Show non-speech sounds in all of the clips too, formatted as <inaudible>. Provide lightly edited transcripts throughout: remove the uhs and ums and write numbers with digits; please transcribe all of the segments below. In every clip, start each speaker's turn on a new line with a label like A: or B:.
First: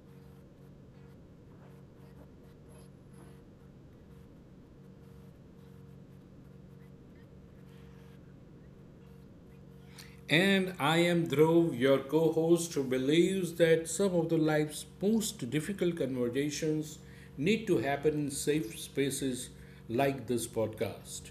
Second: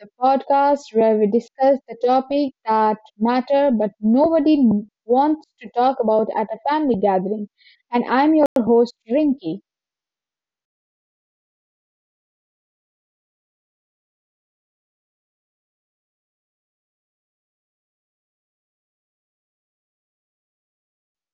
A: the podcast where we discuss the topic that matter but nobody wants to talk about at a family gathering. And I'm your host, Rinky.
B: And I am Dhruv, your co host, who believes that some of the life's most difficult conversations need to happen in safe spaces like this podcast.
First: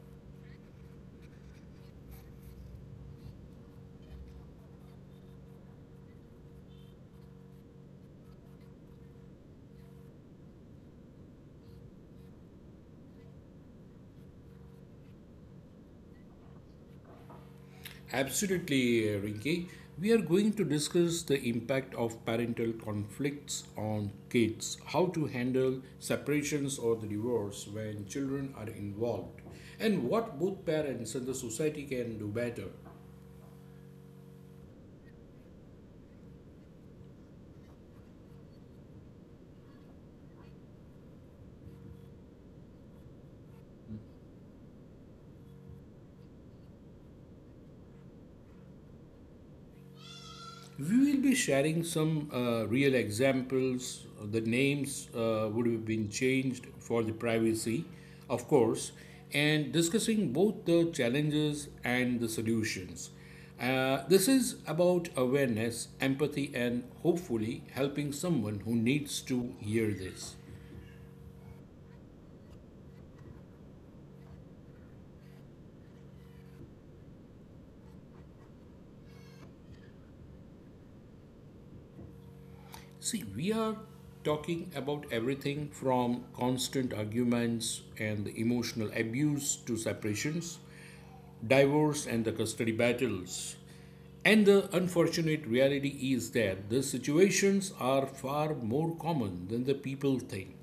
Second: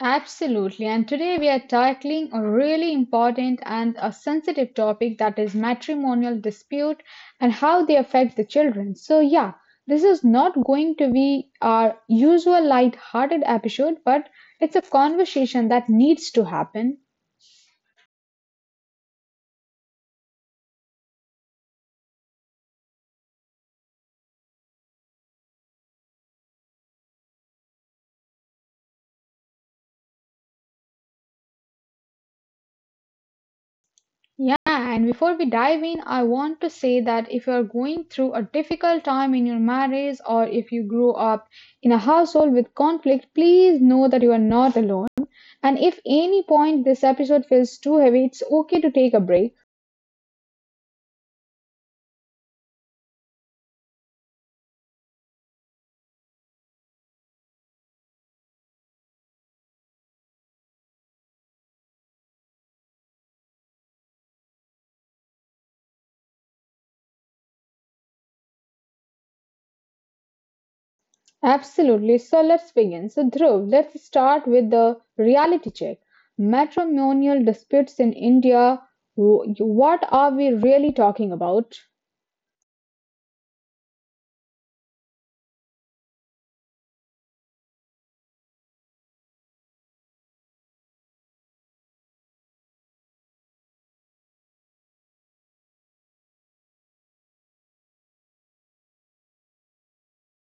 A: Absolutely. And today we are tackling a really important and a sensitive topic that is matrimonial dispute and how they affect the children. So yeah, this is not going to be our usual light-hearted episode, but it's a conversation that needs to happen.
B: Absolutely, Rinki. We are going to discuss the impact of parental conflicts on kids, how to handle separations or the divorce when children are involved, and what both parents and the society can do better.
A: Yeah, and before we dive in, I want to say that if you are going through a difficult time in your marriage or if you grew up in a household with conflict, please know that you are not alone. And if any point this episode feels too heavy, it's okay to take a break.
B: We will be sharing some real examples. The names would have been changed for the privacy, of course, and discussing both the challenges and the solutions. This is about awareness, empathy, and hopefully helping someone who needs to hear this.
A: Absolutely. So let's begin. So Dhruv, let's start with the reality check. Matrimonial disputes in India. What are we really talking about?
B: See, we are talking about everything from constant arguments and emotional abuse to separations divorce and the custody battles. And the unfortunate reality is that the situations are far more common than the people think.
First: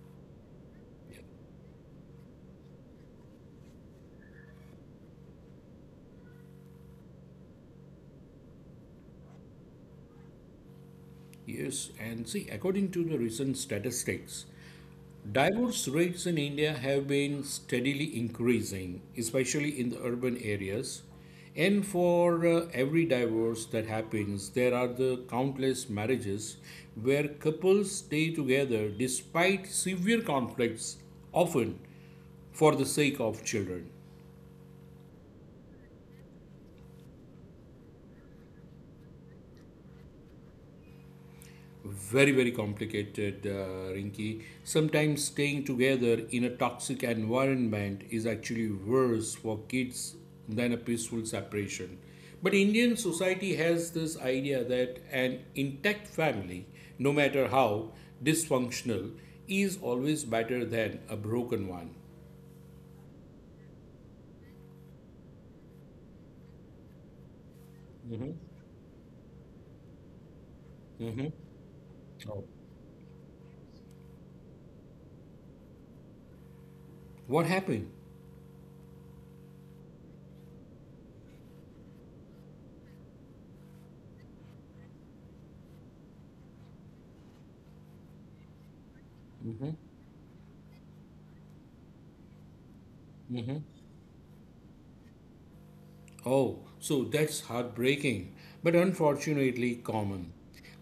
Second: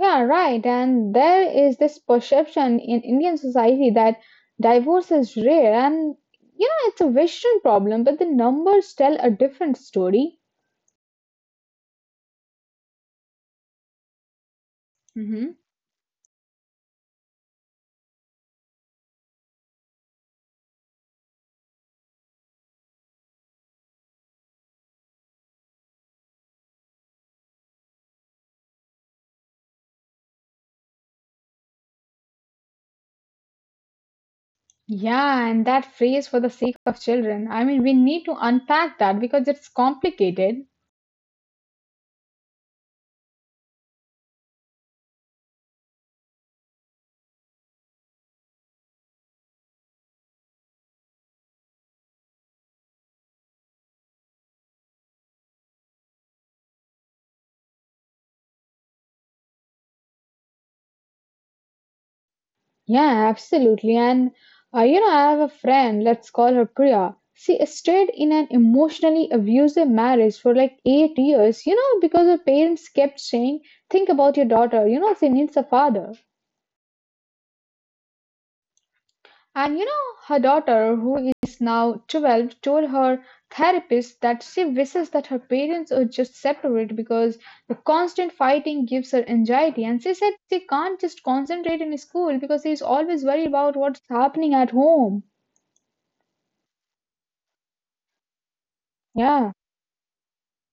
A: Yeah, right. And there is this perception in Indian society that divorce is rare and you know it's a Western problem, but the numbers tell a different story.
B: Yes, and see, according to the recent statistics, divorce rates in India have been steadily increasing, especially in the urban areas. And for every divorce that happens, there are the countless marriages where couples stay together despite severe conflicts, often for the sake of children.
A: Yeah, and that phrase for the sake of children. I mean, we need to unpack that because it's complicated.
B: Very, very complicated, Rinki. Sometimes staying together in a toxic environment is actually worse for kids than a peaceful separation. But Indian society has this idea that an intact family, no matter how dysfunctional, is always better than a broken one.
A: Yeah, absolutely. And you know, I have a friend, let's call her Priya. She stayed
B: Mm-hmm.
A: in an emotionally abusive marriage for like
B: Mm-hmm.
A: 8 years, you know, because
B: Oh.
A: her parents kept saying, think about your daughter, you know, she needs a father.
B: What happened?
A: And you know, her daughter, who is now 12, told her therapist that she wishes that her parents would just separate because the constant fighting gives her anxiety. And she said she can't just concentrate in school because she is always worried about what's happening at home.
B: Oh, so that's heartbreaking, but
A: Yeah.
B: unfortunately common.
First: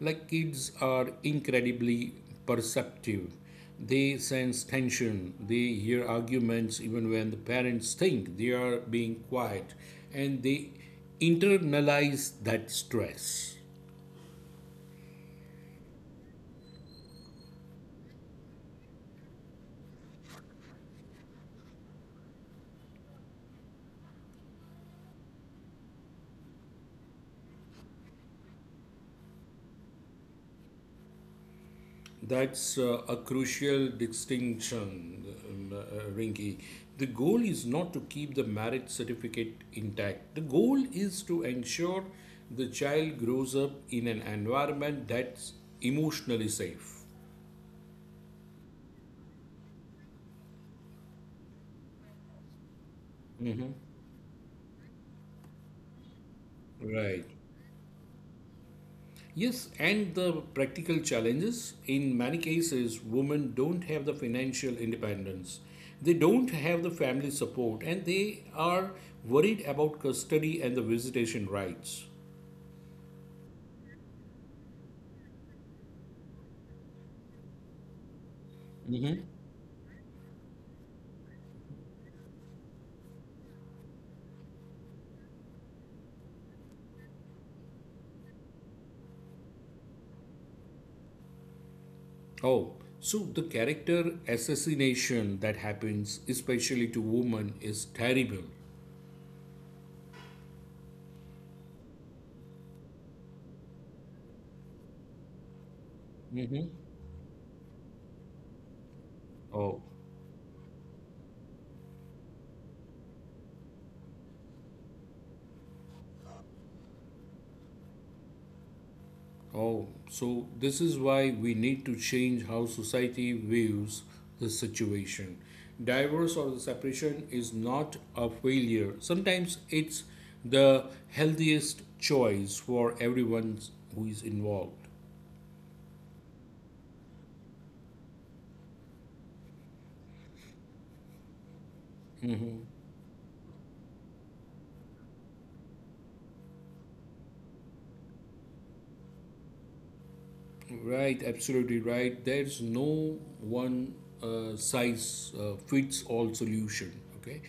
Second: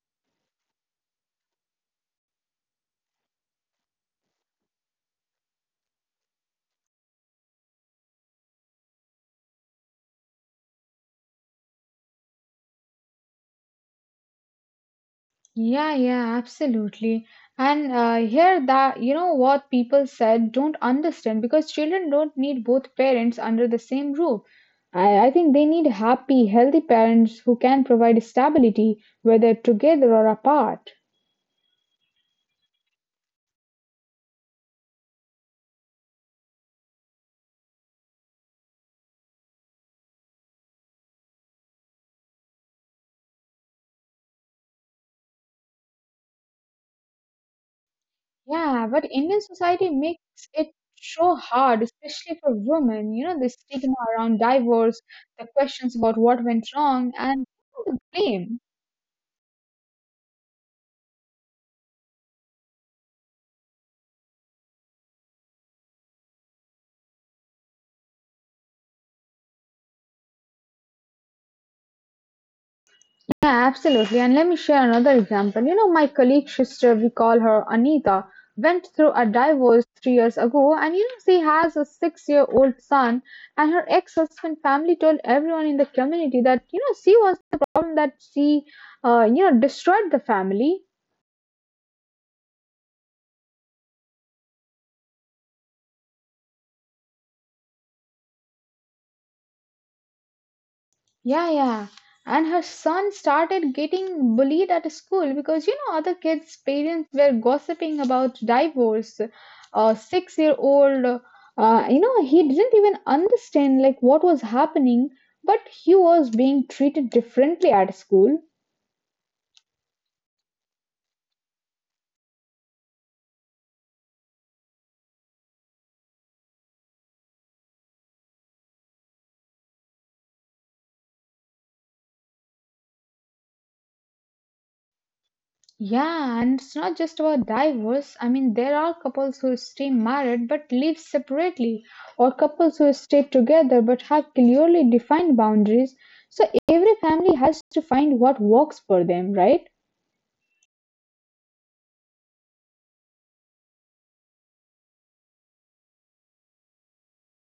B: Like kids are incredibly perceptive. They sense tension, they hear arguments even when the parents think they are being quiet, and they internalize that stress.
A: Yeah, yeah, absolutely. And here that you know what people said don't understand because children don't need both parents under the same roof. I think they need happy, healthy parents who can provide stability, whether together or apart.
B: That's a crucial distinction, Rinki. The goal is not to keep the marriage certificate intact. The goal is to ensure the child grows up in an environment that's emotionally safe.
A: Yeah, but Indian society makes it so hard, especially for women. You know, the
B: Mhm.
A: stigma around divorce, the questions about what went wrong,
B: Right.
A: and the blame.
B: Yes, and the practical challenges in many cases, women don't have the financial independence. They don't have the family support and they are worried about custody and the visitation rights.
A: Yeah, absolutely. And let me share another example. You know, my colleague's sister, we call her Anita, went
B: Hmm.
A: through a divorce 3 years ago, and you know, she has a 6 year old son. And her ex husband family told everyone in the community that, you know, she was the problem that she, you know, destroyed the family.
B: Oh, so the character assassination that happens, especially to women, is terrible.
A: Yeah, yeah. And her son started getting bullied at school because, you know, other kids'
B: Hmm.
A: parents were gossiping about divorce.
B: Oh,
A: A 6 year old, you know, he didn't even understand like what was happening, but he was being treated differently at school.
B: oh, so this is why we need to change how society views the situation. Divorce or the separation is not a failure. Sometimes it's the healthiest choice for everyone who is involved.
A: Yeah, and it's not just about divorce. I mean, there are couples who stay married but live separately, or couples who stay together but have clearly defined boundaries. So every family has to find what works for them, right?
B: Right, absolutely right. There's no one size fits all solution, okay?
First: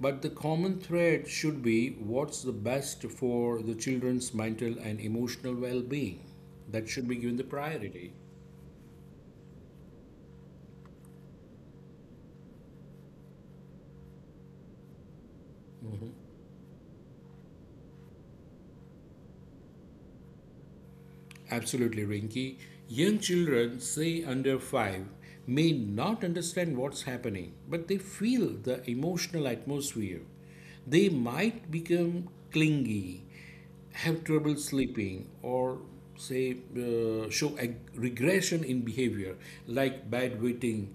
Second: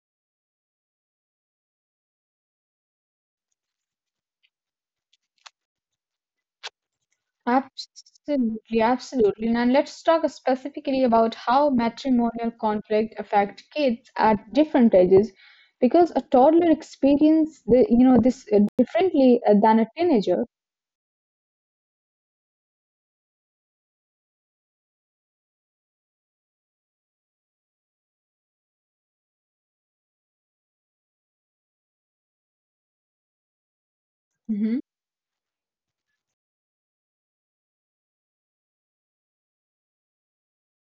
B: But the common thread should be what's the best for the children's mental and emotional well being. That should be given the priority.
A: Absolutely, absolutely. Now let's talk specifically about how matrimonial conflict affect kids at different ages, because a toddler experience the, you know this differently than a teenager.
B: Absolutely, Rinki. Young children, say under 5, may not understand what's happening, but they feel the emotional atmosphere. They might become clingy, have trouble
A: Mm-hmm.
B: sleeping, or regression in behavior like bad waiting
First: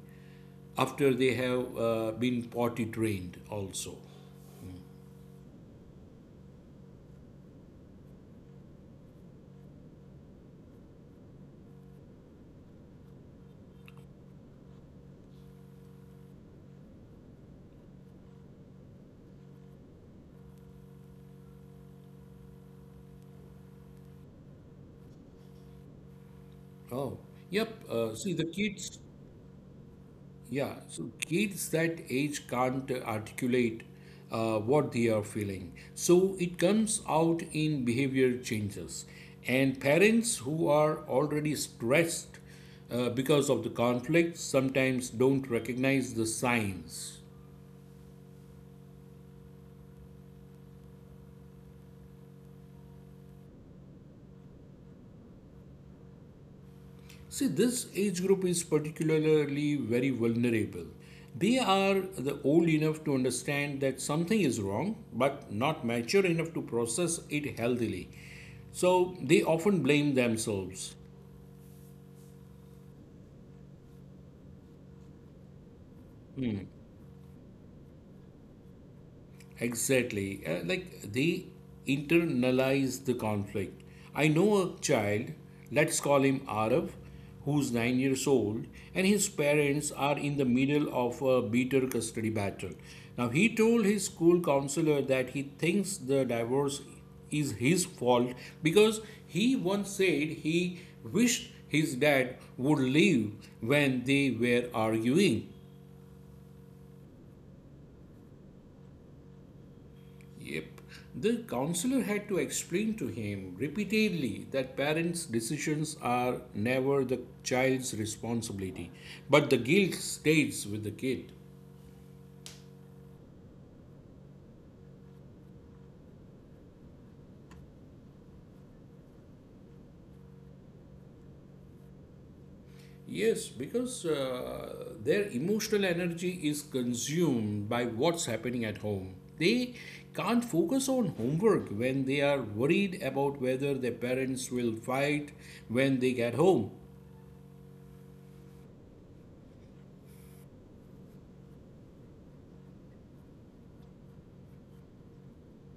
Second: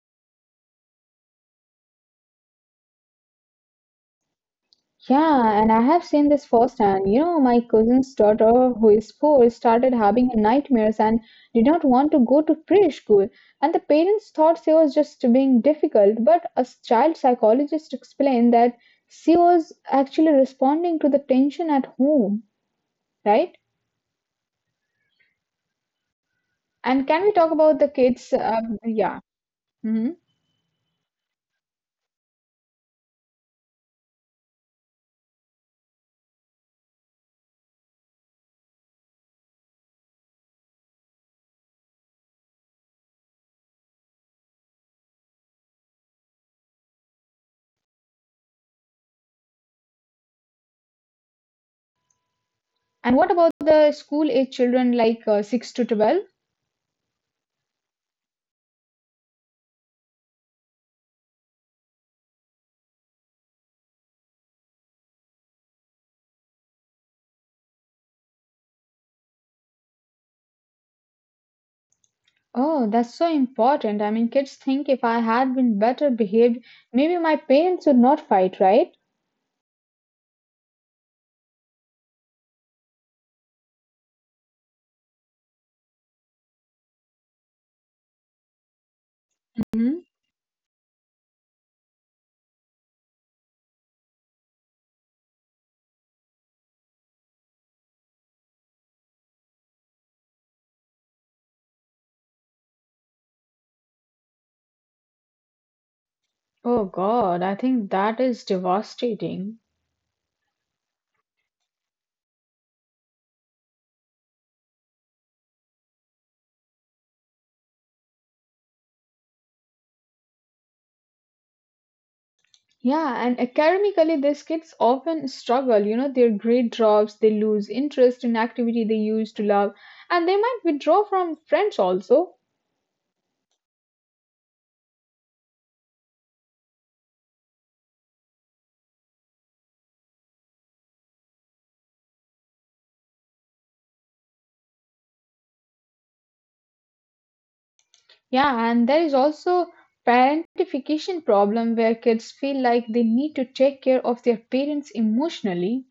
B: after they have been potty trained also.
A: Yeah, and I have seen this firsthand. You know, my cousin's daughter, who is 4, started having nightmares and did not want to go to preschool. And the parents thought she was just being difficult, but a child psychologist explained that she was actually responding to the tension at home, right? And
B: Oh,
A: can we talk
B: yep.
A: about the
B: Uh,
A: kids?
B: see, the kids
A: Yeah. Hmm.
B: Yeah, so kids that age can't articulate what they are feeling. So it comes out in behavior changes. And parents who are already stressed because of the conflict sometimes don't recognize the signs.
A: And what about the school age children like 6 to 12?
B: See, this age group is particularly very vulnerable. They are the old enough to understand that something is wrong, but not mature enough to process it healthily. So they often blame themselves.
A: Oh, that's so important. I mean, kids think if I had been better behaved,
B: Hmm.
A: maybe my parents would not fight, right?
B: Exactly. Like they internalize the conflict. I know a child, let's call him Arab, who's 9 years old, and his parents
A: Mhm.
B: are in the middle of a bitter custody battle. Now, he told his school counselor that he thinks the divorce is his fault because he once said he wished his dad would leave when they were arguing.
A: Oh God, I think that is devastating.
B: Yep. The counselor had to explain to him repeatedly that parents' decisions are never the child's responsibility, but the guilt stays with the kid.
A: Yeah, and academically, these kids often struggle. You know, their grade drops, they lose interest in activity they used to love, and they might withdraw from friends also.
B: Yes, because their emotional energy is consumed by what's happening at home. They can't focus on homework when they are worried about whether their parents will fight when they get home.
A: Yeah, and there is also parentification problem where kids feel like they need to take care of their parents emotionally.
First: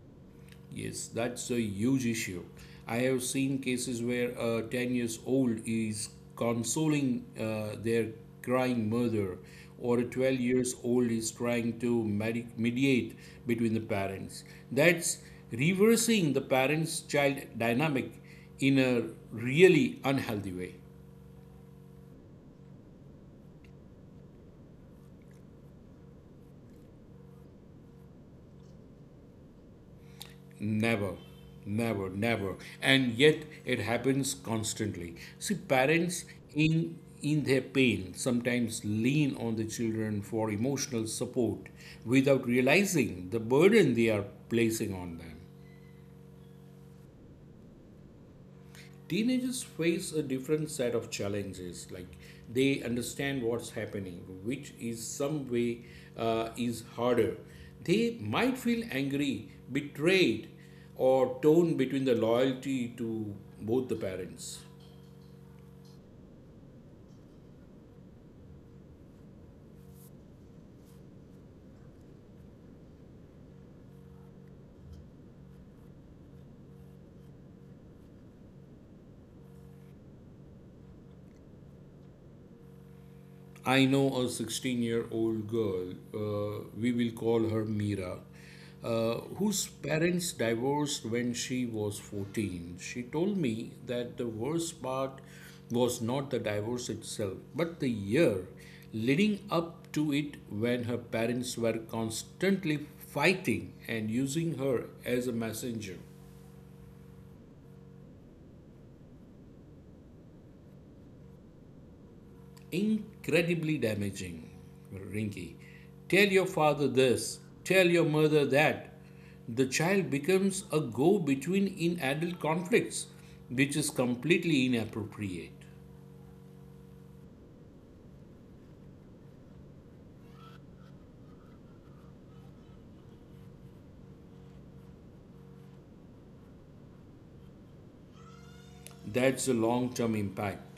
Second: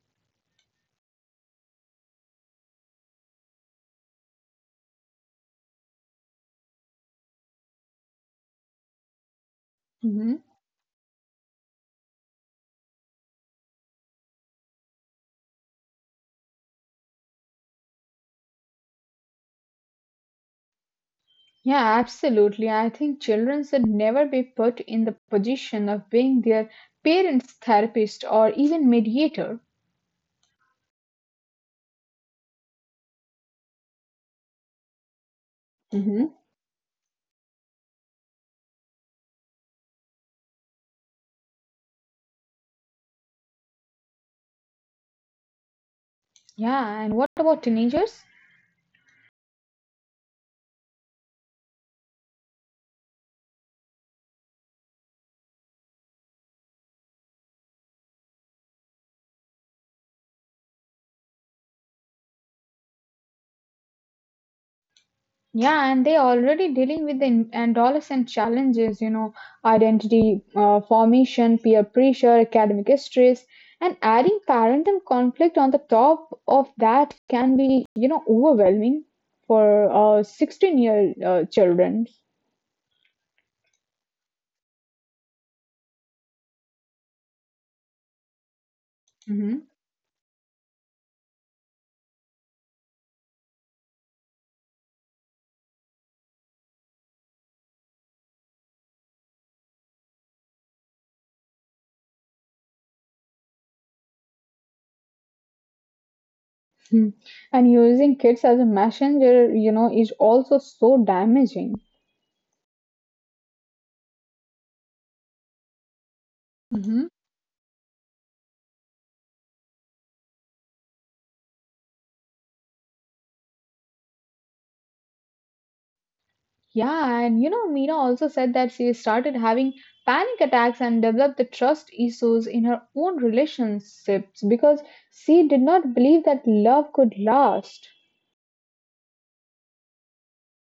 B: Yes, that's a huge issue. I have seen cases where a 10 years old is consoling their crying mother, or a 12 years old is trying to mediate between the parents. That's reversing the parents child dynamic in a really unhealthy way.
A: Yeah, absolutely. I think children should never be put in the position of being their parents' therapist or even mediator.
B: Never, never, never. And yet it happens constantly. See, parents
A: Hmm.
B: in their pain sometimes lean on the children for emotional support without realizing the burden they are placing on them.
A: Yeah, and what about teenagers?
B: Teenagers face a different set of challenges. Like they understand what's happening, which is some way is harder. They might feel angry, betrayed, or torn between the loyalty to both the parents.
A: Yeah, and they're already dealing with the adolescent challenges, you know, identity formation, peer pressure, academic stress, and adding parental conflict on the top of that can be, you know, overwhelming for 16 year children.
B: I know a 16-year-old girl, we will call her Mira, whose parents divorced when she was 14. She told me that the worst part was not the divorce itself, but the year leading up to it when her parents were constantly fighting and using her as a messenger.
A: Hmm. And using kids as a messenger, you know, is also so damaging.
B: Incredibly damaging. Rinky, tell your father
A: Hmm.
B: this, tell your mother that. The child becomes a go between in adult conflicts, which is completely inappropriate.
A: Yeah, and you know, Meena also said that she started having panic attacks and developed the trust issues in her own relationships because she did not believe that love could last.
B: That's the long term impact.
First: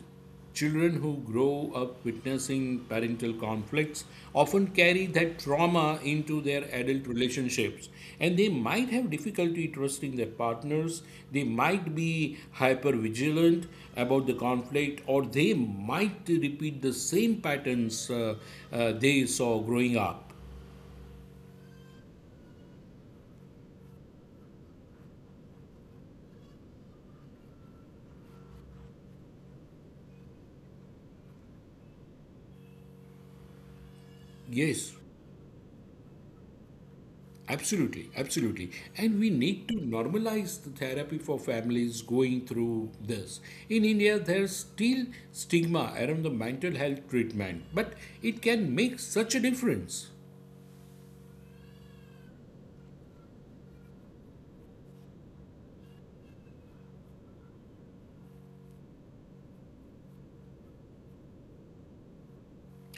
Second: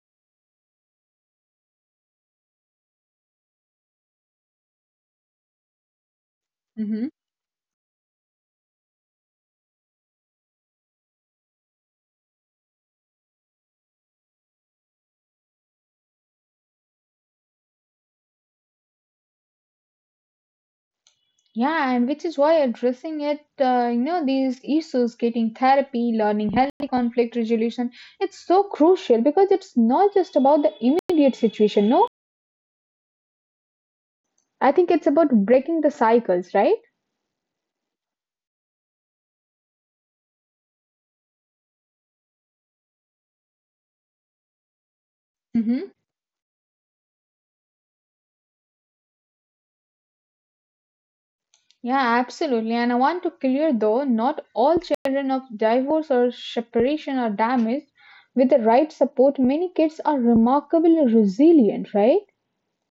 B: Children who grow up witnessing parental conflicts often carry that trauma into their
A: Hmm.
B: adult relationships, and they might have difficulty trusting their partners, they might be hyper vigilant about the conflict, or they might repeat the same patterns they saw growing up.
A: Yeah, and which is why addressing it, you know, these issues, getting therapy, learning healthy conflict resolution, it's so crucial because it's not just about the immediate situation. No, I think
B: Yes,
A: it's about breaking the cycles, right?
B: absolutely, absolutely. And we need to normalize the therapy for families going through this. In India, there's still stigma
A: Mm-hmm.
B: around the mental health treatment, but it can make such a difference.
A: Yeah, absolutely. And I want to clear though, not all children of divorce or separation are damaged. With the right support, many kids are remarkably resilient, right?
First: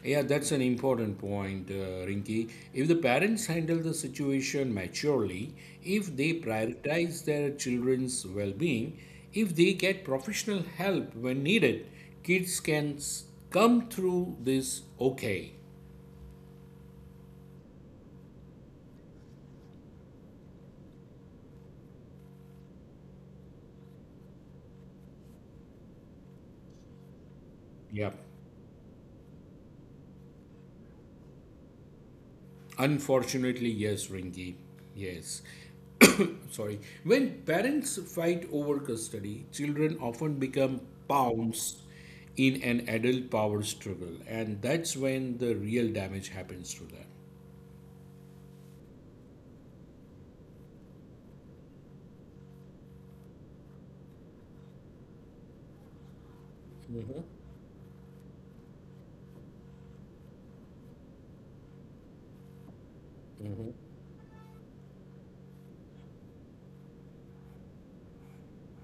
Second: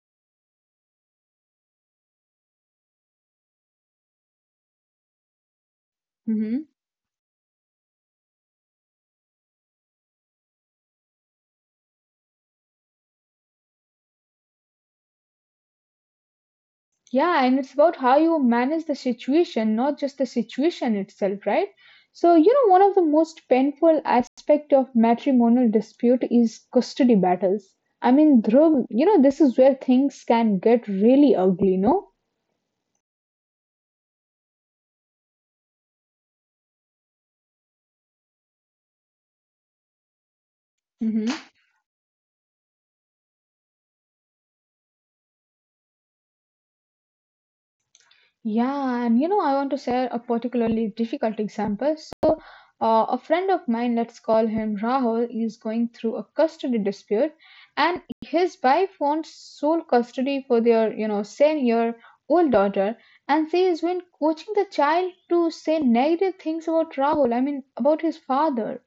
B: Yeah, that's an important point, Rinki. If the parents handle the situation maturely, if they
A: Mm-hmm.
B: prioritize their children's well being, if they get professional help when needed, kids can come through this okay.
A: Yeah, and it's about how you manage the situation, not just the situation itself, right? So, you know, one of the most painful aspect of matrimonial dispute is custody battles. I
B: Yep.
A: mean, Dhruv, you know, this is where things can get really ugly, no?
B: Unfortunately, yes, Ringy. Yes. <coughs> Sorry. When parents fight over custody, children often become pawns in an adult power struggle, and that's when the real damage happens to them.
A: Yeah, and you know, I want to share a particularly difficult example. So, a friend of mine, let's call him Rahul, is going through a custody dispute, and his wife wants sole custody for their, you know, seven-year-old daughter, and she has been coaching the child to say negative things about Rahul. I mean, about his father.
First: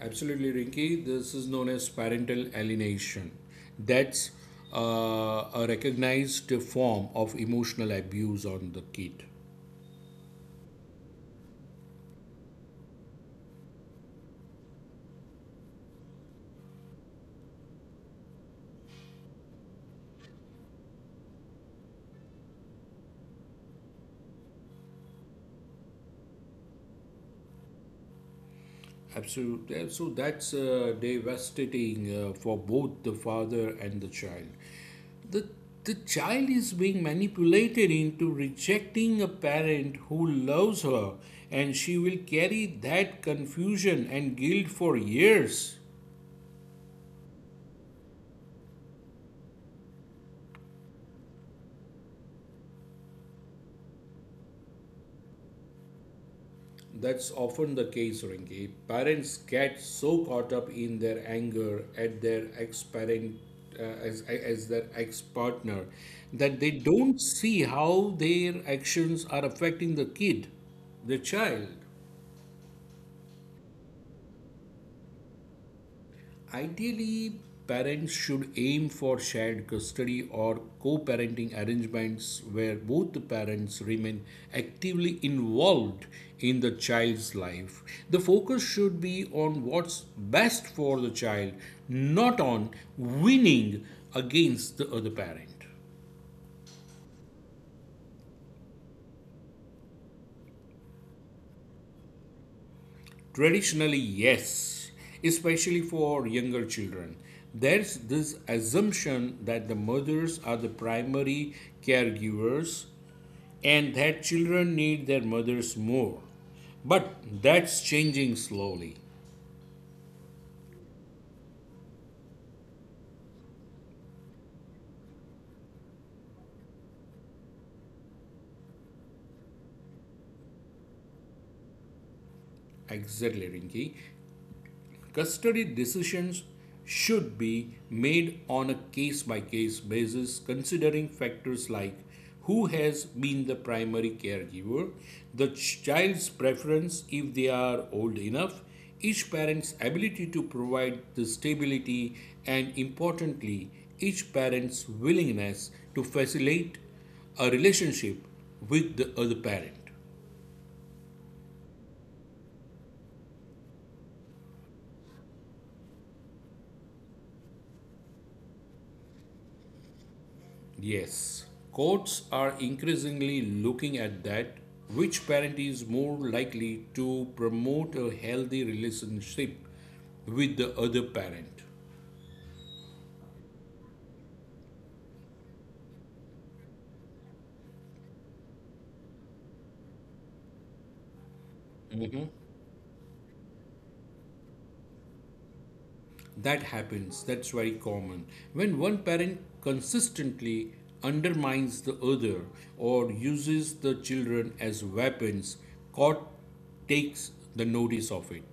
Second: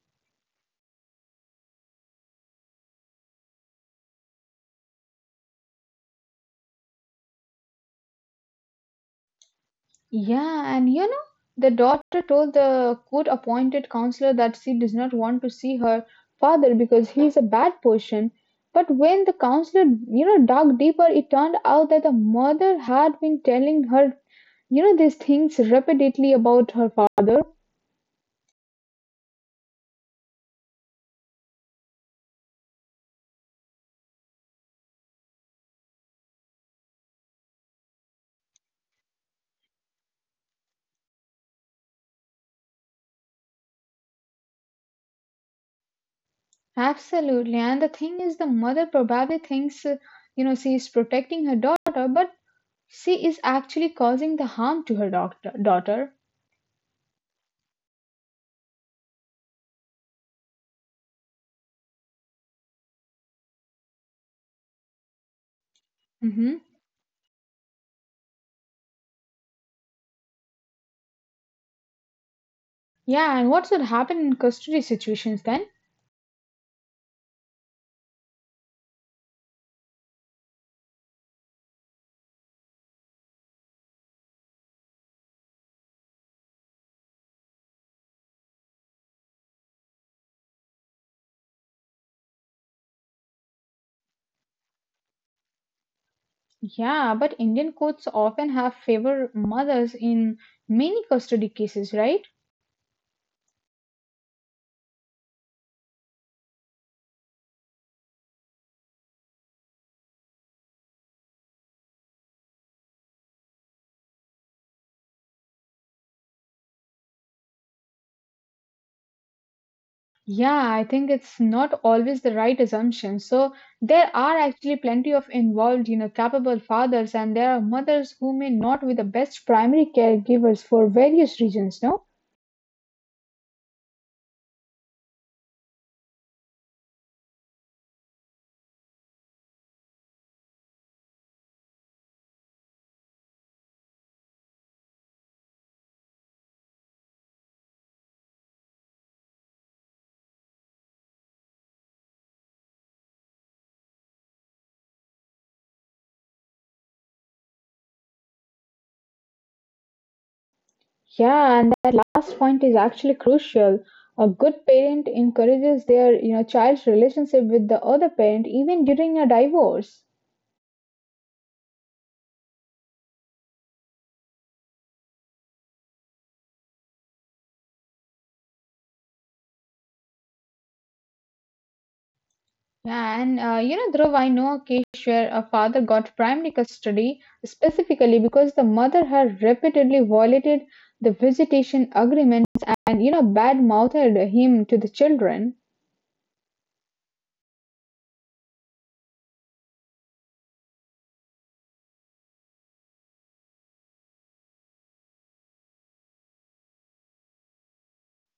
B: Absolutely, Rinky. This is known as parental alienation. That's a recognized form of emotional abuse on the kid.
A: Yeah, and you know, the daughter told the court appointed counselor that she does not want to see her father because he is a bad person. But when the counselor, you know, dug deeper, it turned out that the mother had been telling her, you know, these things repeatedly about her father.
B: Absolutely. So that's devastating for both the father and the child. The, the child is being manipulated into rejecting a parent who loves her, and she will carry that confusion and guilt for years.
A: Absolutely. And the thing is, the mother probably thinks, you know, she is protecting her daughter, but she is actually causing the harm to her doctor, daughter.
B: That's often the case, Rinki. Parents get so caught up in their anger at their ex parent. As their ex partner,
A: Mm-hmm.
B: that they don't see how their actions are affecting the kid, the child.
A: Yeah, and what should happen in custody situations then?
B: Ideally, parents should aim for shared custody or co parenting arrangements where both the parents remain actively involved in the child's life. The focus should be on what's best for the child, not on winning against the other parent.
A: Yeah, but Indian courts often have favor mothers in many custody cases, right?
B: Traditionally, yes, especially for younger children. There's this assumption that the mothers are the primary caregivers and that children need their mothers more. But that's changing slowly.
A: Yeah, I think it's not always the right assumption. So there are actually plenty of involved, you know, capable fathers, and there are mothers who may not be the best primary caregivers for various reasons, no?
B: Exactly, Rinki. Custody decisions should be made on a case by case basis, considering factors like who has been the primary caregiver, the child's preference if they are old enough, each parent's ability to provide the stability, and importantly, each parent's willingness to facilitate a relationship with the other parent.
A: Yeah, and that last point is actually crucial. A good parent encourages their, you know, child's relationship with the other parent even during a divorce.
B: Yes, courts are increasingly looking at that which parent is more likely to promote a healthy relationship with the other parent.
A: Yeah, and you know, Dhruv, I know a case where a father got primary custody specifically because the mother had repeatedly violated the visitation agreements and, you know, bad-mouthed him to the children.
B: That happens, that's very common. When one parent consistently undermines the other or uses the children as weapons, court takes the notice of it.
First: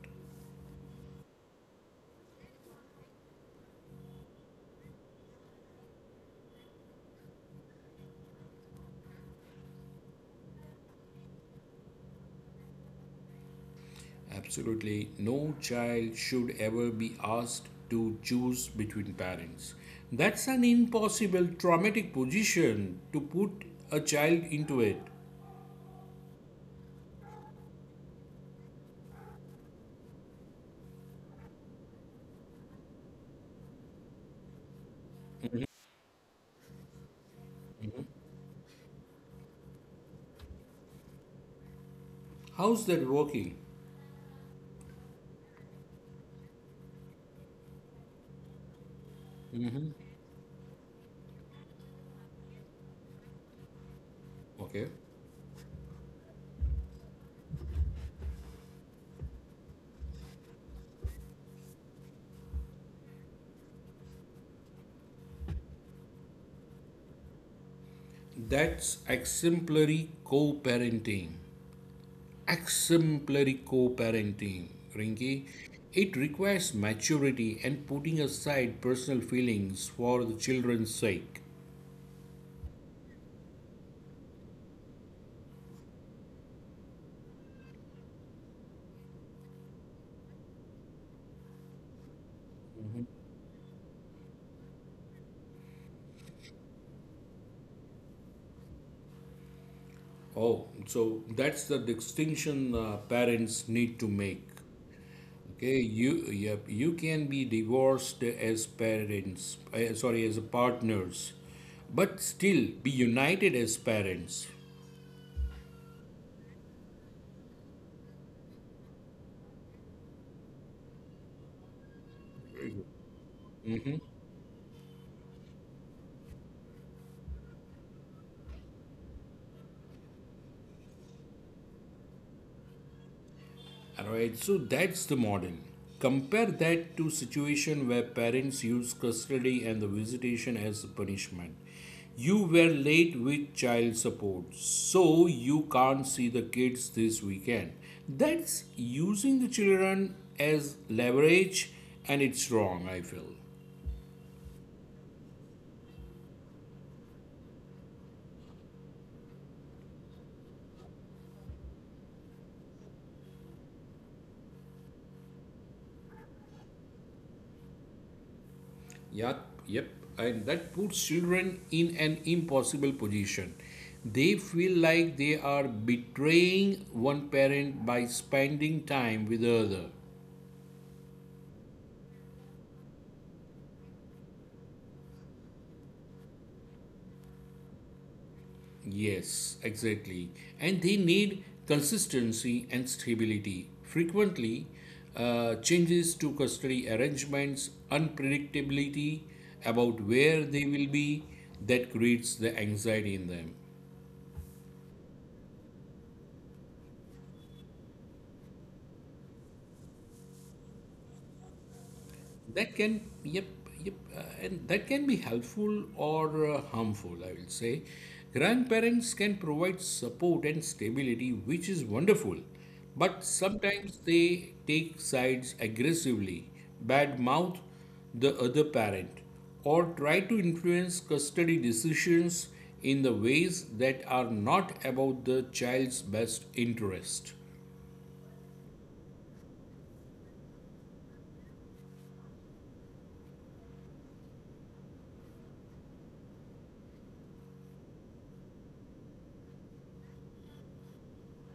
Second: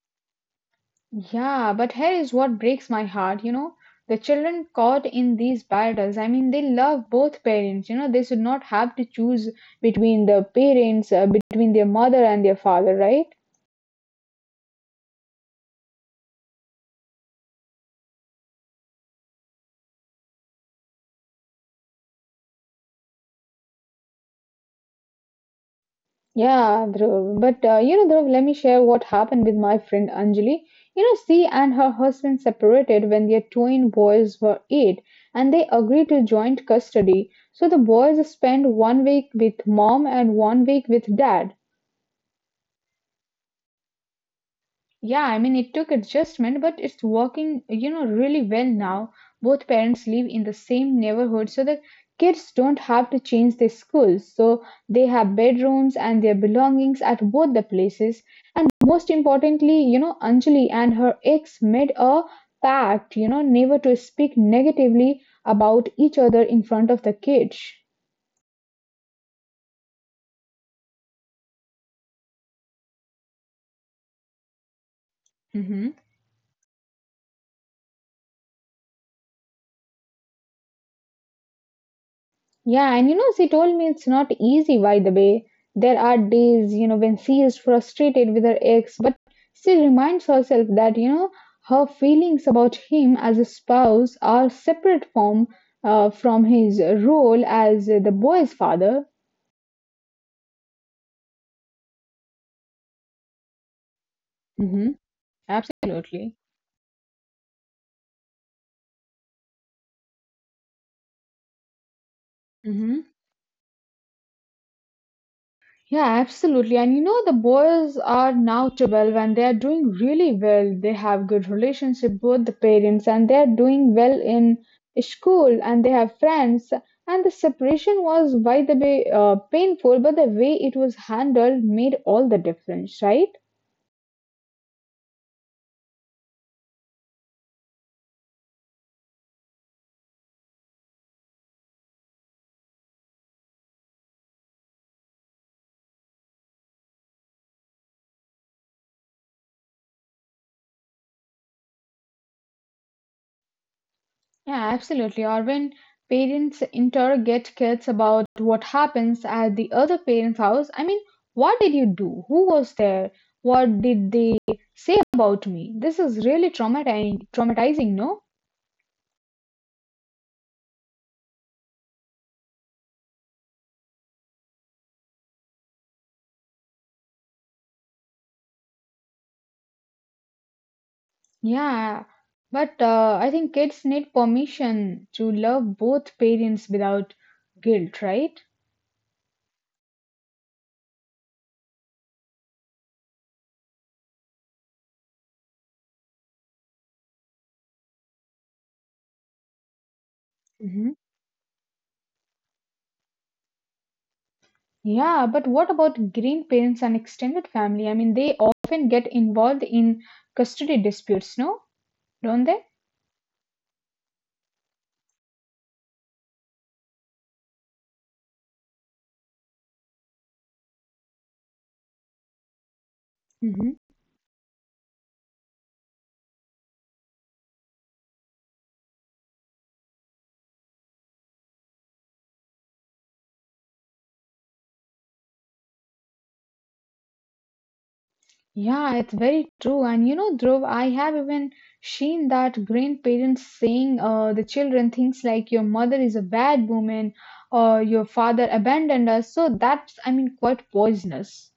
A: Yeah, but here is what breaks my heart, you know. The children caught in these battles, I mean, they love both parents, you know, they should not have to choose between the parents, between their mother and their father, right?
B: Absolutely. No child should ever be asked to choose between parents. That's an impossible traumatic position to put a child into it.
A: Yeah, Dhruv. But you know, Dhruv, let me share what happened with my friend Anjali. You know, she and her husband separated when their twin boys were 8, and they agreed to joint custody. So the boys spent 1 week with mom and 1 week with dad.
B: How's that working?
A: Yeah, I mean, it took adjustment, but it's working, you know, really well now. Both parents live in the same neighborhood, so the kids don't have to change their schools. So
B: Okay.
A: they have bedrooms and their belongings at both the places. Most importantly, you know, Anjali and her ex made a pact, you know, never to speak negatively about each other in front of the kids.
B: That's exemplary co parenting. Exemplary co parenting, Rinki.
A: Hmm.
B: It requires maturity and putting aside personal feelings for the children's sake.
A: Yeah, and you know, she told me it's not easy, by the way. There are days, you know, when she is frustrated with her ex, but she reminds herself that, you know, her feelings about him as a spouse are separate from his role as the boy's father.
B: Oh, so that's the distinction parents need to make.
A: Hmm.
B: Okay,
A: Absolutely.
B: you can be divorced as parents, as partners, but still be
A: Hmm.
B: united as parents.
A: Yeah, absolutely. And you know, the boys are now 12 and they are doing really well. They have good relationship with the parents and they are doing well in school and they have friends. And the separation was, by the way, painful, but the way it was handled made all the difference, right?
B: All right, so that's the model. Compare that to situation where parents use custody and the visitation as a punishment. You were late with child support, so you can't see the kids this weekend. That's using the children as leverage, and it's wrong, I feel.
A: Yeah, absolutely. Or when parents interrogate kids about what happens at the other parent's house, I mean, what did you do? Who was there? What did they say about me? This is really traumatizing, no?
B: Yeah, yep. And that puts children in an impossible position. They feel like they are betraying one parent by spending time with the other.
A: Yeah, but I think kids need permission to love both parents without guilt, right?
B: Yes, exactly. And they need consistency and stability. Frequently, changes to custody arrangements, unpredictability about where they
A: Hmm.
B: will be, that creates the anxiety in them.
A: Yeah, but what about grandparents and extended family? I mean, they often get involved in custody disputes, no? Don't they?
B: That can, yep, yep, And that can be helpful or harmful, I will say. Grandparents can provide support and stability, which is wonderful, but
A: Mhm.
B: sometimes they take sides aggressively, bad mouth the other parent, or try to influence custody decisions in the ways that are not about the child's best interest.
A: Yeah, it's very true. And you know, Dhruv, I have even seen that grandparents saying the children things like your mother is a bad woman or your father abandoned us. So that's, I mean, quite poisonous.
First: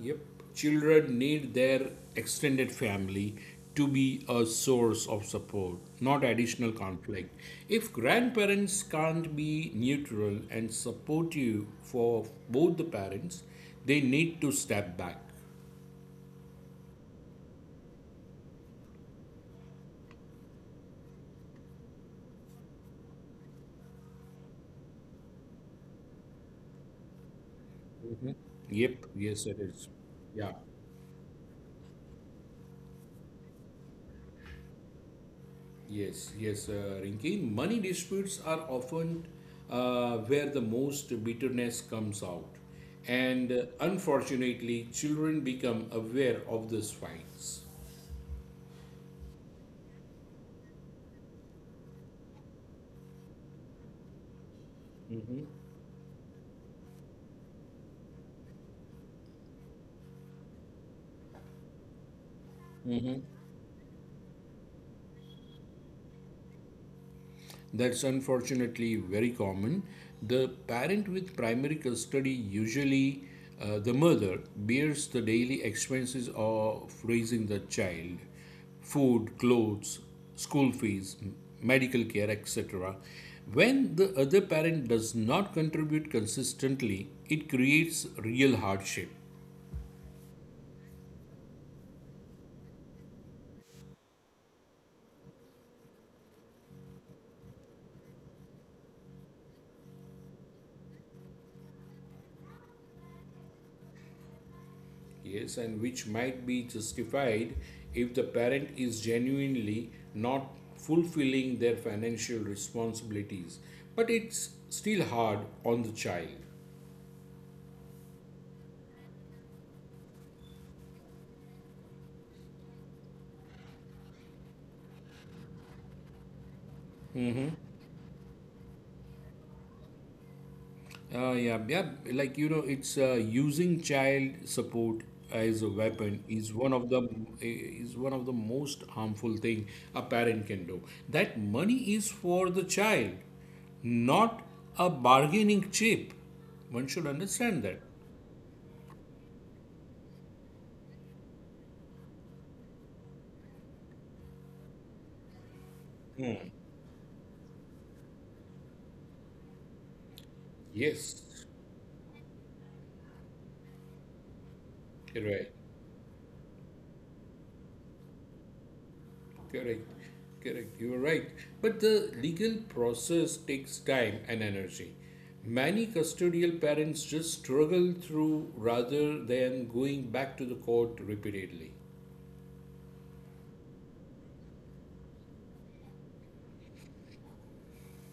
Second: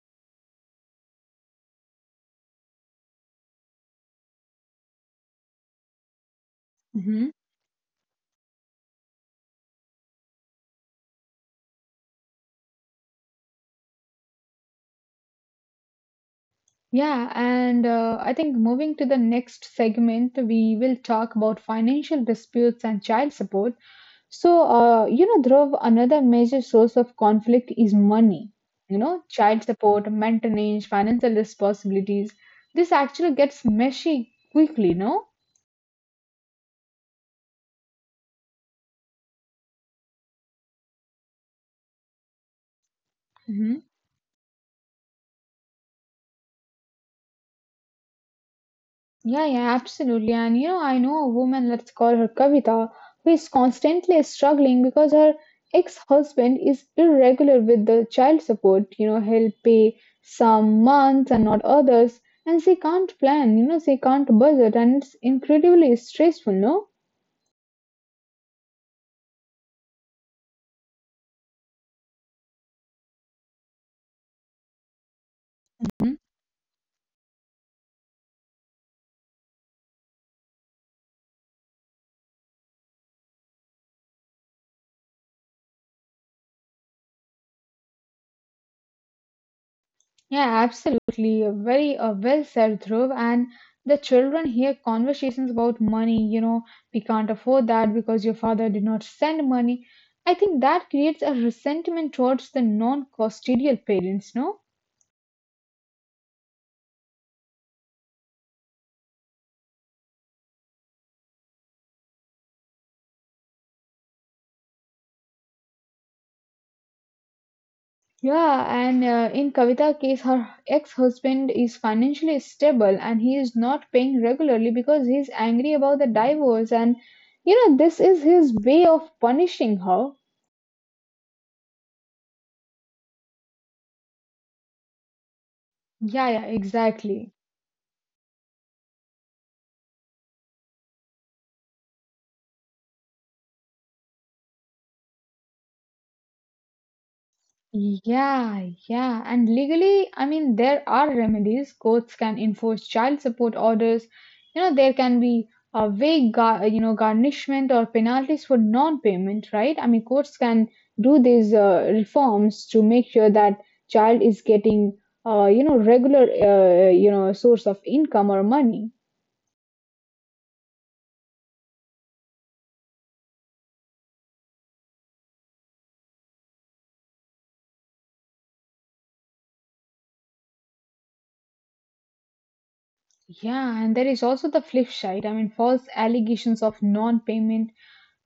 B: Yep. Children need their extended family to be a source of support, not additional
A: Hmm.
B: conflict. If grandparents can't be neutral and supportive for both the parents, they need to step back.
A: Yeah, and I think moving to the next segment, we will talk about financial disputes and child support. So, you know, Dhruv, another major source of conflict is money. You
B: Yep,
A: know,
B: yes,
A: child
B: it is.
A: support,
B: Yeah,
A: maintenance, financial responsibilities. This actually gets messy quickly, no?
B: yes, yes, Rinki. Money disputes are often where the most bitterness comes out. And
A: Hmm.
B: unfortunately, children become aware of these fights.
A: Yeah, yeah, absolutely. And, you know, I know a woman, let's call her Kavita, who is constantly struggling because her ex-husband is irregular with the child support. You know, he'll pay some months and not others. And she can't plan, you know, she can't budget. And it's incredibly stressful, no?
B: That's unfortunately very common. The parent with primary custody, usually the mother, bears the daily expenses of raising the child, food, clothes, school fees, medical care, etc. When the other parent does not contribute consistently, it creates real hardship.
A: Yeah, absolutely. A very well said, Dhruv. And the children hear conversations about money, you know, we can't afford that because your father did not send money. I think that creates a resentment towards the non-custodial parents, no?
B: Yes, and which might be justified if the parent is genuinely not fulfilling their financial responsibilities. But it's still hard on the child.
A: Yeah, and in Kavita's case, her ex-husband is financially stable and he is not paying regularly because he's angry about the divorce. And, you know, this is his way of punishing her.
B: Yeah, yeah, like you know, it's Using child support as a
A: Yeah,
B: weapon
A: yeah,
B: is one of the
A: exactly.
B: is one of the most harmful thing a parent can do. That money is for the child, not a bargaining chip. One should understand that.
A: Yeah, yeah. And legally, I mean, there are remedies. Courts can enforce child support orders. You know, there can be
B: Hmm.
A: you know, garnishment or penalties for non-payment, right? I mean, courts can do
B: Yes.
A: these reforms to make sure that child is getting, you
B: Correct,
A: know, regular, you know, source of income or money.
B: correct, correct. You are right. But the legal process takes time and energy. Many custodial parents just struggle through rather than going back to the court repeatedly.
A: Yeah, and there is also the flip side. I mean, false allegations of non-payment.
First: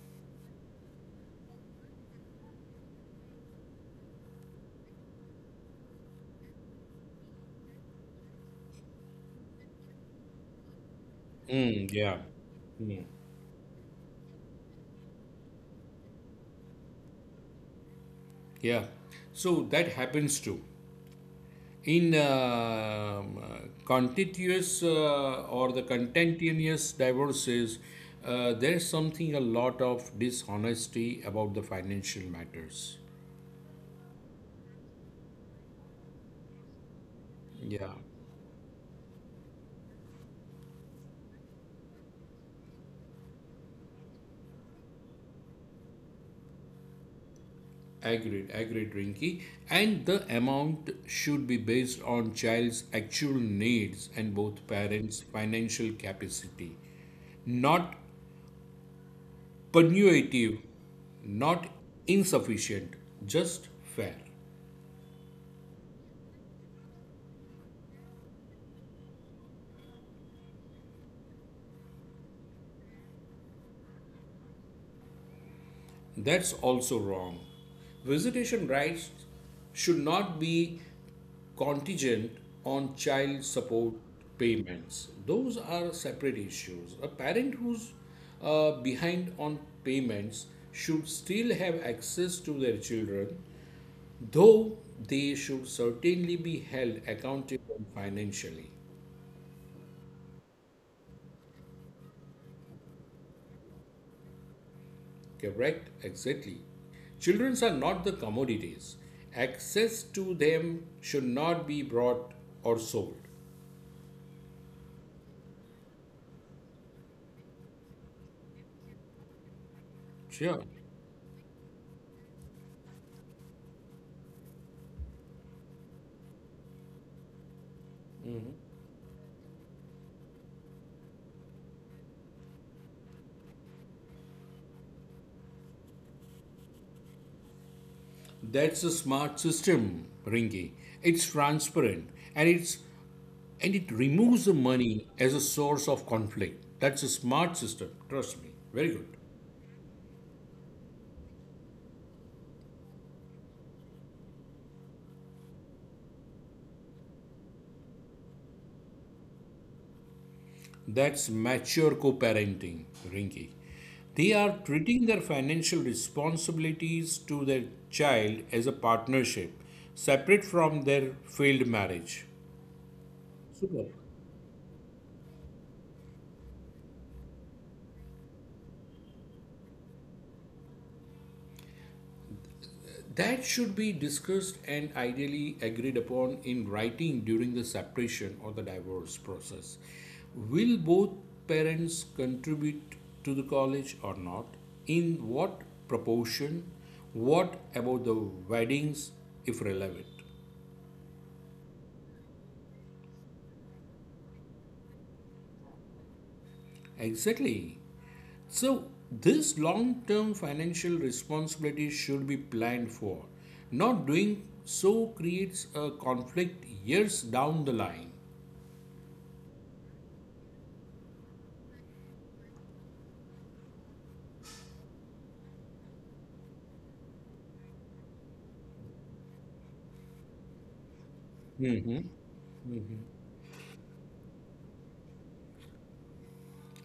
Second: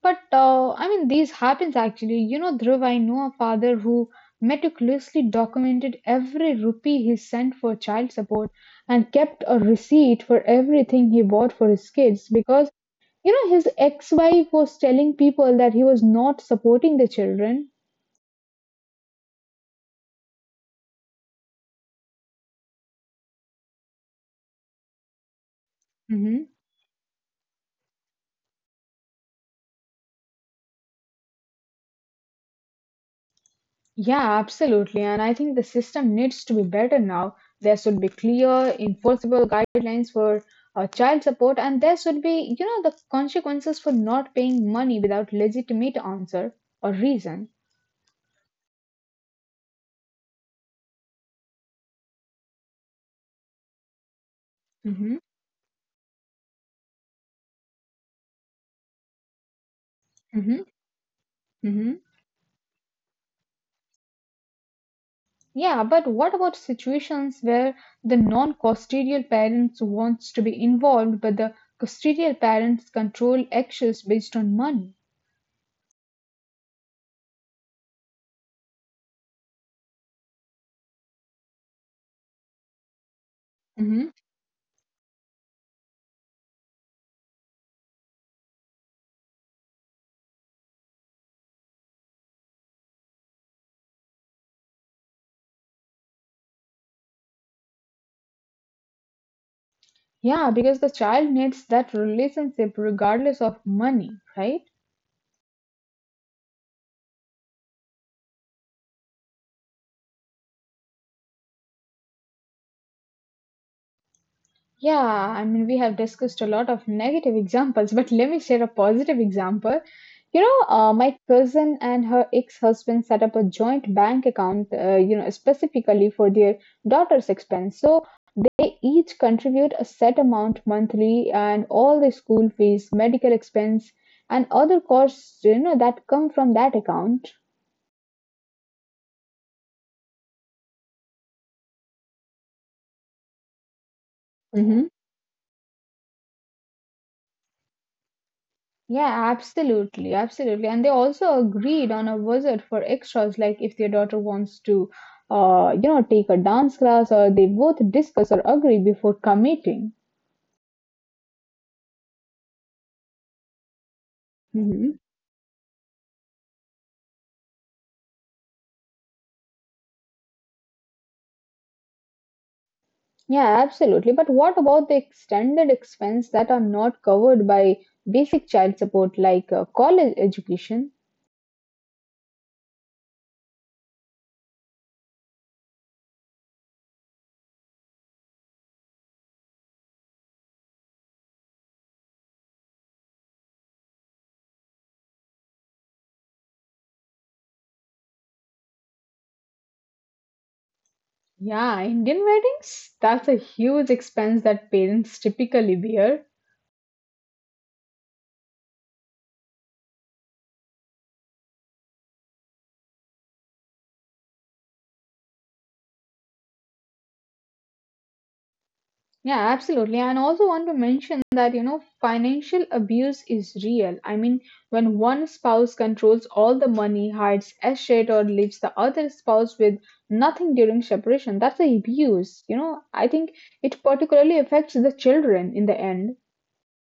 A: But I mean, these happens actually. You know, Dhruv, I know a father who meticulously documented every rupee he sent for child support and kept a receipt for everything he bought for his
B: Mm, yeah.
A: kids because,
B: Mm.
A: you know, his ex wife was telling people that he was not supporting the children.
B: Yeah. So that happens too. In um, uh, contentious or the
A: Mm-hmm.
B: contentious divorces, there's something a lot of dishonesty about the financial matters.
A: Yeah, absolutely. And I think the system needs to be better now. There
B: Yeah.
A: should be clear, enforceable guidelines for child support, and there should be, you know, the consequences for not paying money without legitimate answer or reason.
B: Agreed, agreed, Rinky. And the amount should be based on child's actual needs and both
A: Mm-hmm,
B: parents' financial capacity, not punitive,
A: mm-hmm,
B: not
A: mm-hmm.
B: insufficient, just fair.
A: Yeah, but what about situations where the non-custodial parents wants to be involved, but the custodial parents control actions based on money?
B: That's also wrong. Visitation rights should not be contingent on child support
A: Mm-hmm.
B: payments. Those are separate issues. A parent who's behind on payments should still have access to their children, though they should certainly be held accountable financially.
A: Yeah, because the child needs that relationship regardless of money, right?
B: Correct, exactly. Children are not the commodities. Access to them should not be bought or sold.
A: Yeah, I mean, we have discussed a lot of negative examples, but let me share a positive example. You
B: Sure.
A: know, my cousin and her ex-husband set up a joint bank account, you know, specifically for their daughter's expense. So they each contribute a set amount monthly, and all the school fees, medical expense, and other costs, you know, that come from that account.
B: That's a smart system, Ringy. It's transparent and it removes the money as a source of conflict. That's a smart system, trust me. Very good.
A: Yeah, absolutely, absolutely. And they also agreed on a visit for extras, like if their daughter wants to, you know, take a dance class, or they both discuss or agree before committing.
B: That's mature co parenting, Rinki. They are
A: Hmm.
B: treating their financial responsibilities to their child as a partnership, separate from their failed marriage.
A: Yeah,
B: Super.
A: absolutely. But what about the extended expense that are not covered by basic child support, like college education?
B: That should be discussed and ideally agreed upon in writing during the separation or the divorce process. Will both parents contribute to the college or not? In what proportion? What about the weddings if relevant?
A: Yeah, Indian weddings, that's a huge expense that parents typically bear.
B: Exactly. So, this long term financial responsibility should be planned for. Not doing so creates a conflict years down the line.
A: Yeah, absolutely. And also want to mention that, you know, financial abuse is real. I mean, when one spouse controls all the money, hides estate, or leaves the other spouse with nothing during separation, that's a abuse. You know, I think it particularly affects the children in the end.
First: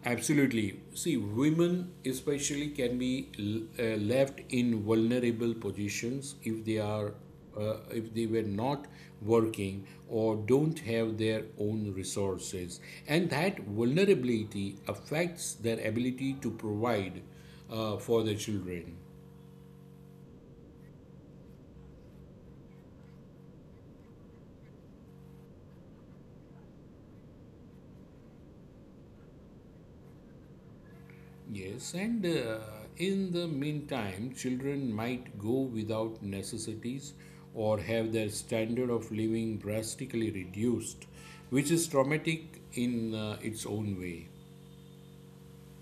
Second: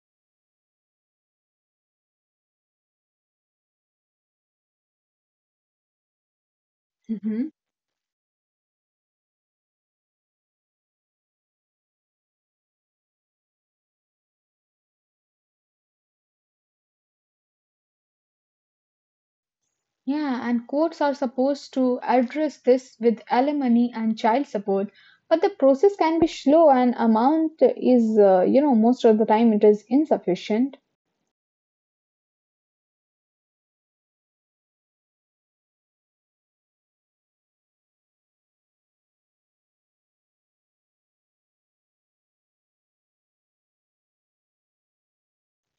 B: Absolutely. See, women especially can be left in vulnerable positions if they are,
A: Hmm.
B: if they were not working or don't have their own resources, and that vulnerability affects their ability to provide for their children.
A: Yeah, and courts are supposed to address this with alimony and child support, but the process can be slow and amount is, you know, most of the time it is insufficient.
B: Yes, and in the meantime, children might go without necessities or have their standard of living drastically reduced, which is traumatic in its own way.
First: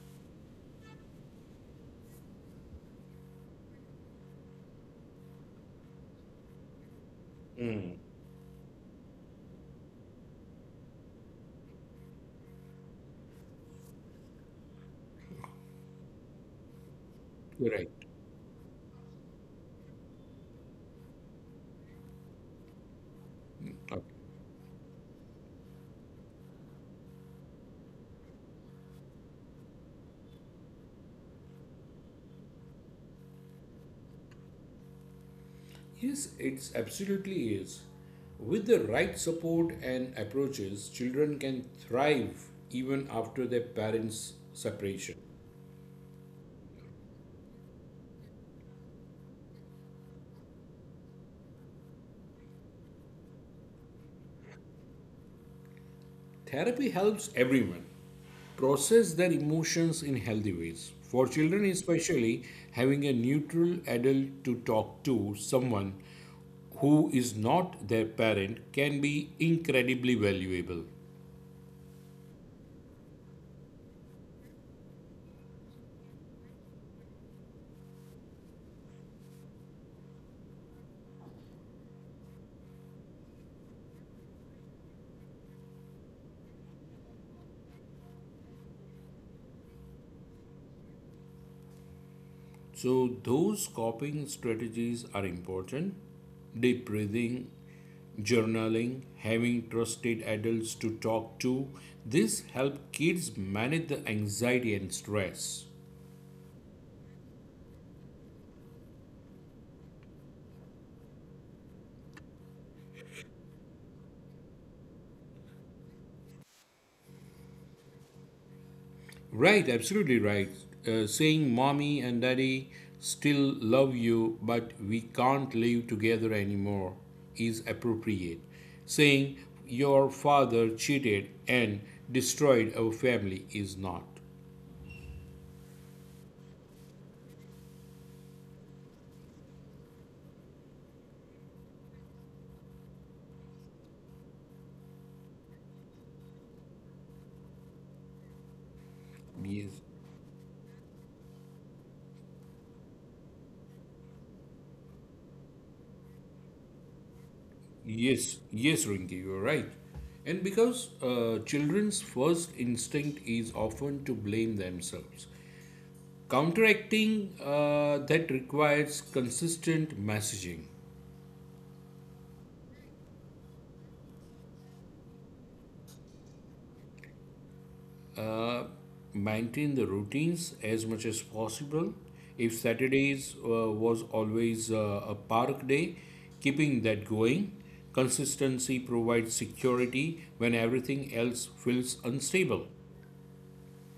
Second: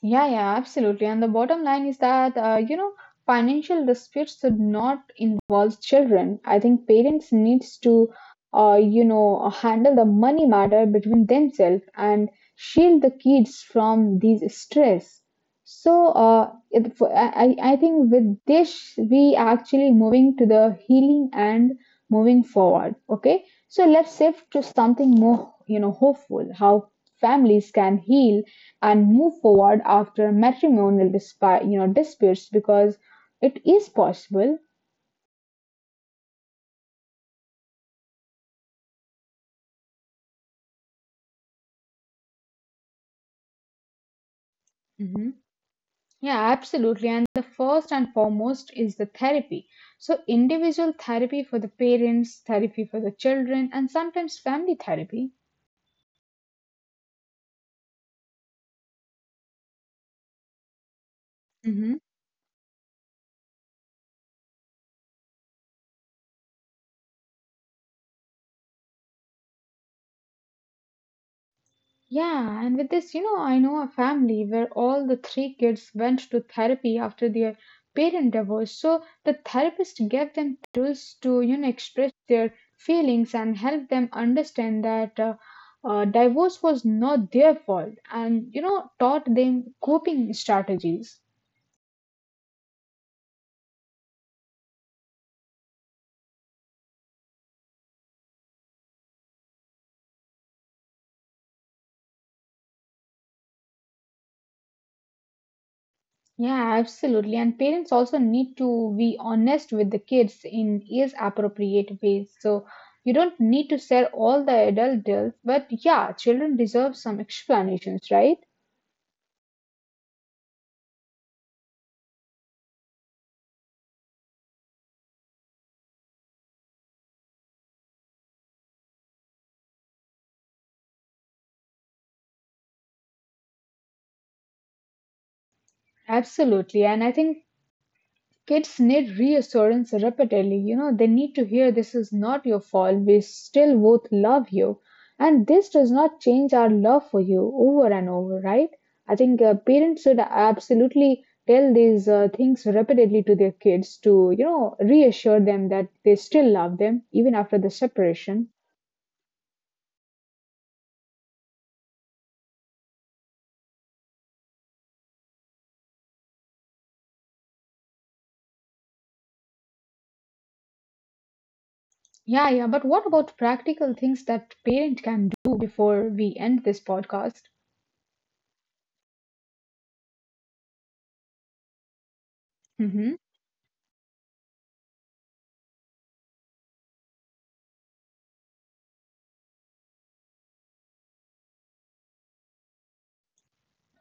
A: Yeah, yeah, absolutely. And the bottom line is that, you know, financial disputes should not involve children. I think parents needs
B: Mm.
A: to, you know, handle the money matter between themselves and shield the kids from these stress. So, it, for- I
B: Correct.
A: think with this, we actually moving to the healing and moving forward. Okay. So
B: Okay.
A: let's shift to something more, you know, hopeful, how families can heal and move forward after you know disputes because it is possible.
B: Yes, it's absolutely is. With the right support and approaches, children can thrive even after their parents' separation.
A: Hmm. Yeah, absolutely, and the first and foremost is the therapy. So individual therapy for the parents, therapy for the children, and sometimes family therapy.
B: Therapy helps everyone process their emotions in healthy ways. For children, especially, having a neutral adult to talk to, someone who is not their parent, can be incredibly valuable.
A: Yeah, and with this, you know, I know a family where all the three kids went to therapy after their parent divorce. So the therapist gave them tools to, you know, express their feelings and help them understand that divorce was not their fault and, you know, taught them coping strategies.
B: So, those coping strategies are important. Deep breathing, journaling, having trusted adults to talk to, this help kids manage the anxiety and stress.
A: Yeah, absolutely. And parents also need to be honest with the kids in age appropriate ways. So you don't need to share all the adult deals, but yeah, children deserve some explanations, right?
B: Right, absolutely right. Saying mommy and daddy still love you, but we can't live together anymore is appropriate. Saying your father cheated and destroyed our family is not.
A: Absolutely. And I think kids need reassurance repeatedly. You know, they need to hear this is not your fault. We still both love you. And this does not change our love for you over and over, right? I think
B: Yes,
A: parents should absolutely tell these things repeatedly to their kids to, you know, reassure them that they still love them even after the
B: yes,
A: separation.
B: yes, Rinki, you're right. And because children's first instinct is often to blame themselves, counteracting that requires consistent messaging.
A: Yeah, yeah. But what about practical things that parent can do before we end this podcast?
B: Maintain the routines as much as possible. If
A: Mhm.
B: Saturdays was always a park day, keeping that going. Consistency provides security when everything else feels unstable.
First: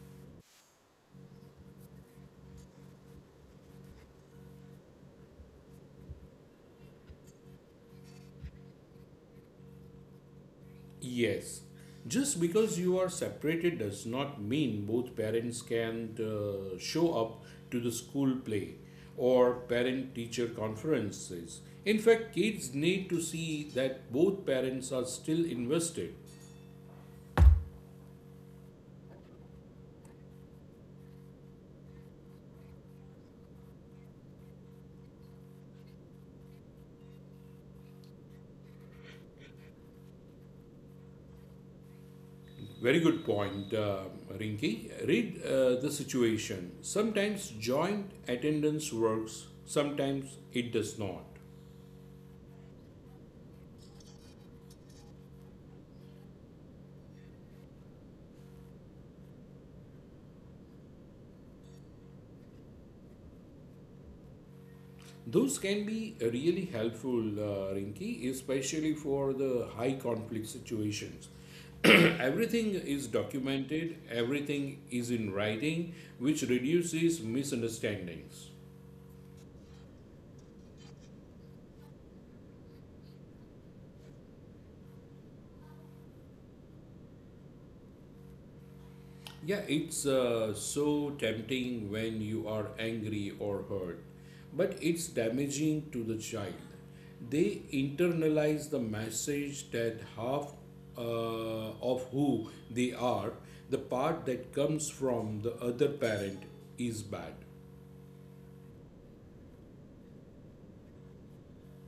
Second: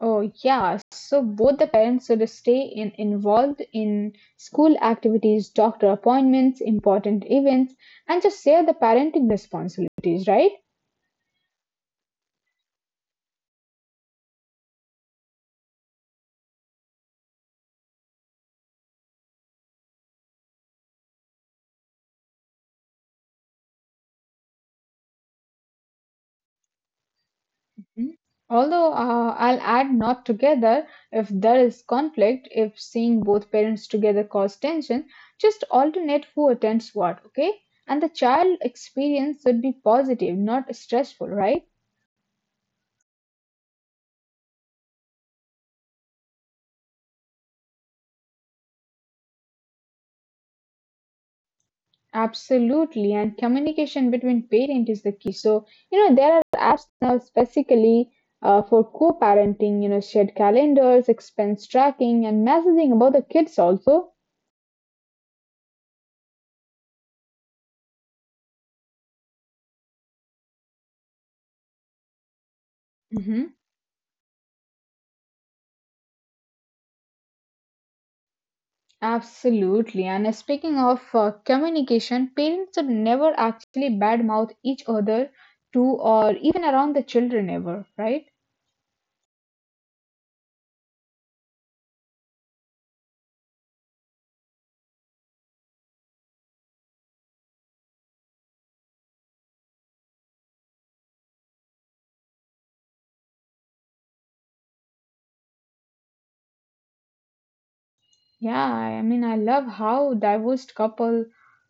A: Oh, yeah. So both the parents should stay involved in school activities, doctor appointments, important events, and just share the parenting responsibilities, right?
B: Yes, just because you are separated does not mean both parents can show up to the school play or parent teacher conferences. In fact, kids need to see that both parents are still invested.
A: Mhm. Although I'll add not together if there is conflict, if seeing both parents together cause tension, just alternate who attends what, okay? And the child experience should be positive, not stressful, right?
B: Very good point, Rinki. Read the situation. Sometimes joint attendance works, sometimes it does not.
A: Absolutely, and communication between parent is the key. So, you know, there are apps now specifically for co-parenting, you know, shared calendars, expense tracking, and messaging about the kids also.
B: Those can be really helpful, Rinki, especially for the high conflict situations. <clears throat> Everything is
A: Hmm.
B: documented, everything is in writing, which reduces misunderstandings.
A: Absolutely, and speaking of communication, parents should never actually badmouth each other to or even around the children ever, right?
B: Yeah, it's so tempting when you are angry or hurt, but it's damaging to the child. They internalize the message that half, uh, of who they are, the part that comes from the other parent, is bad.
A: Yeah, I mean, I love how divorced couple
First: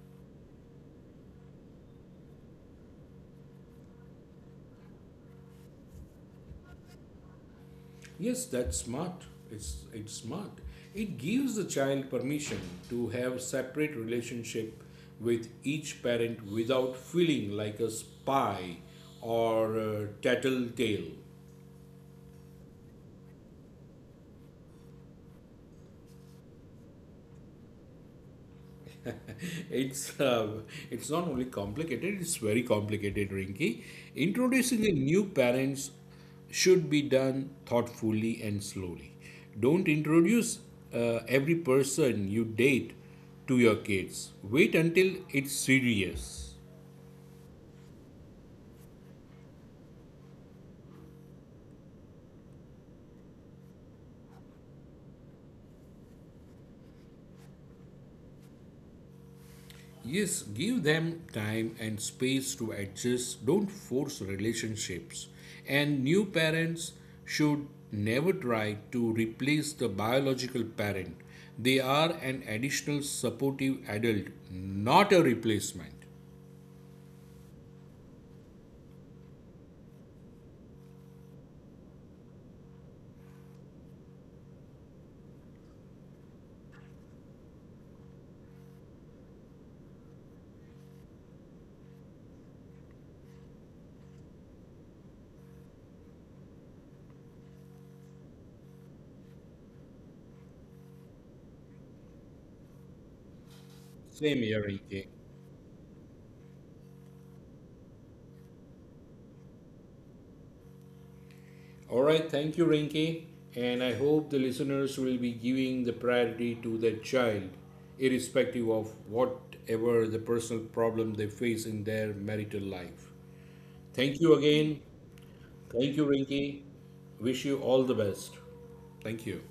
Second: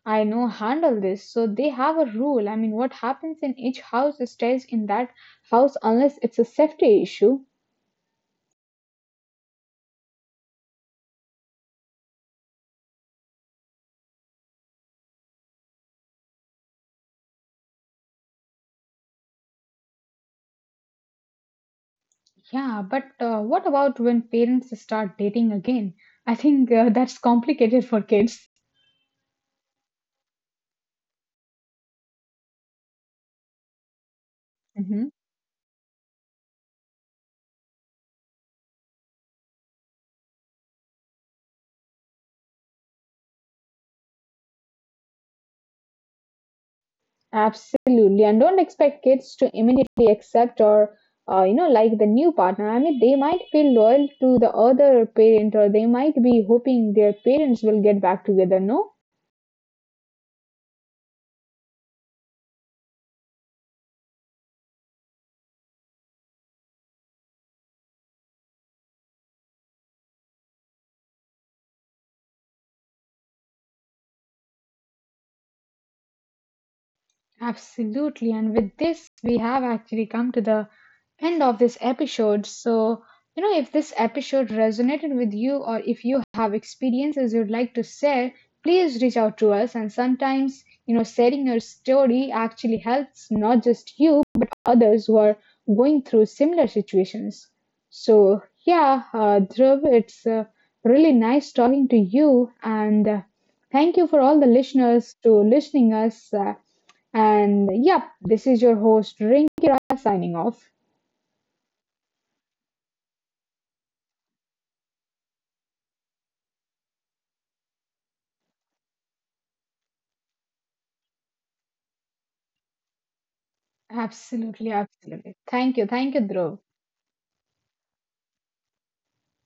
A: I know handle this. So they have a rule. I mean, what happens in each house stays in that house unless it's a safety issue.
B: Yes, that's smart. It's smart. It gives the child permission to have separate relationship with each parent without feeling like a spy or a tattletale.
A: Yeah, but what about when parents start dating again? I think that's complicated for kids.
B: It's uh, it's not only complicated; it's very complicated, Rinky. Introducing the
A: Hmm.
B: new parents should be done thoughtfully and slowly. Don't introduce every person you date to your kids. Wait until it's serious.
A: Absolutely, and don't expect kids to immediately accept or you know like the new partner. I mean, they might feel loyal to the other parent, or they might be hoping their parents will get back together. No.
B: Yes, give them time and space to adjust. Don't force relationships. And new parents should never try to replace the biological parent. They are an additional supportive adult, not a replacement.
A: Absolutely. And with this, we have actually come to the end of this episode. So, you know, if this episode resonated with you or if you have experiences you'd like to share, please reach out to us. And sometimes, you know, sharing your story actually helps not just you, but others who are going through similar situations. So, yeah, Dhruv, it's really nice talking to you. And thank you for all
B: Same
A: the
B: here, Rinke.
A: listeners to listening us. And yep, this is your host Rinki Raj signing off.
B: All right, thank you, Rinke. And I hope the listeners will be giving the priority to their child, irrespective of whatever the personal problem they face in their marital life. Thank you
A: Absolutely,
B: again.
A: absolutely.
B: Thank you,
A: Thank you,
B: Rinki.
A: Dhruv.
B: Wish you all the best. Thank you.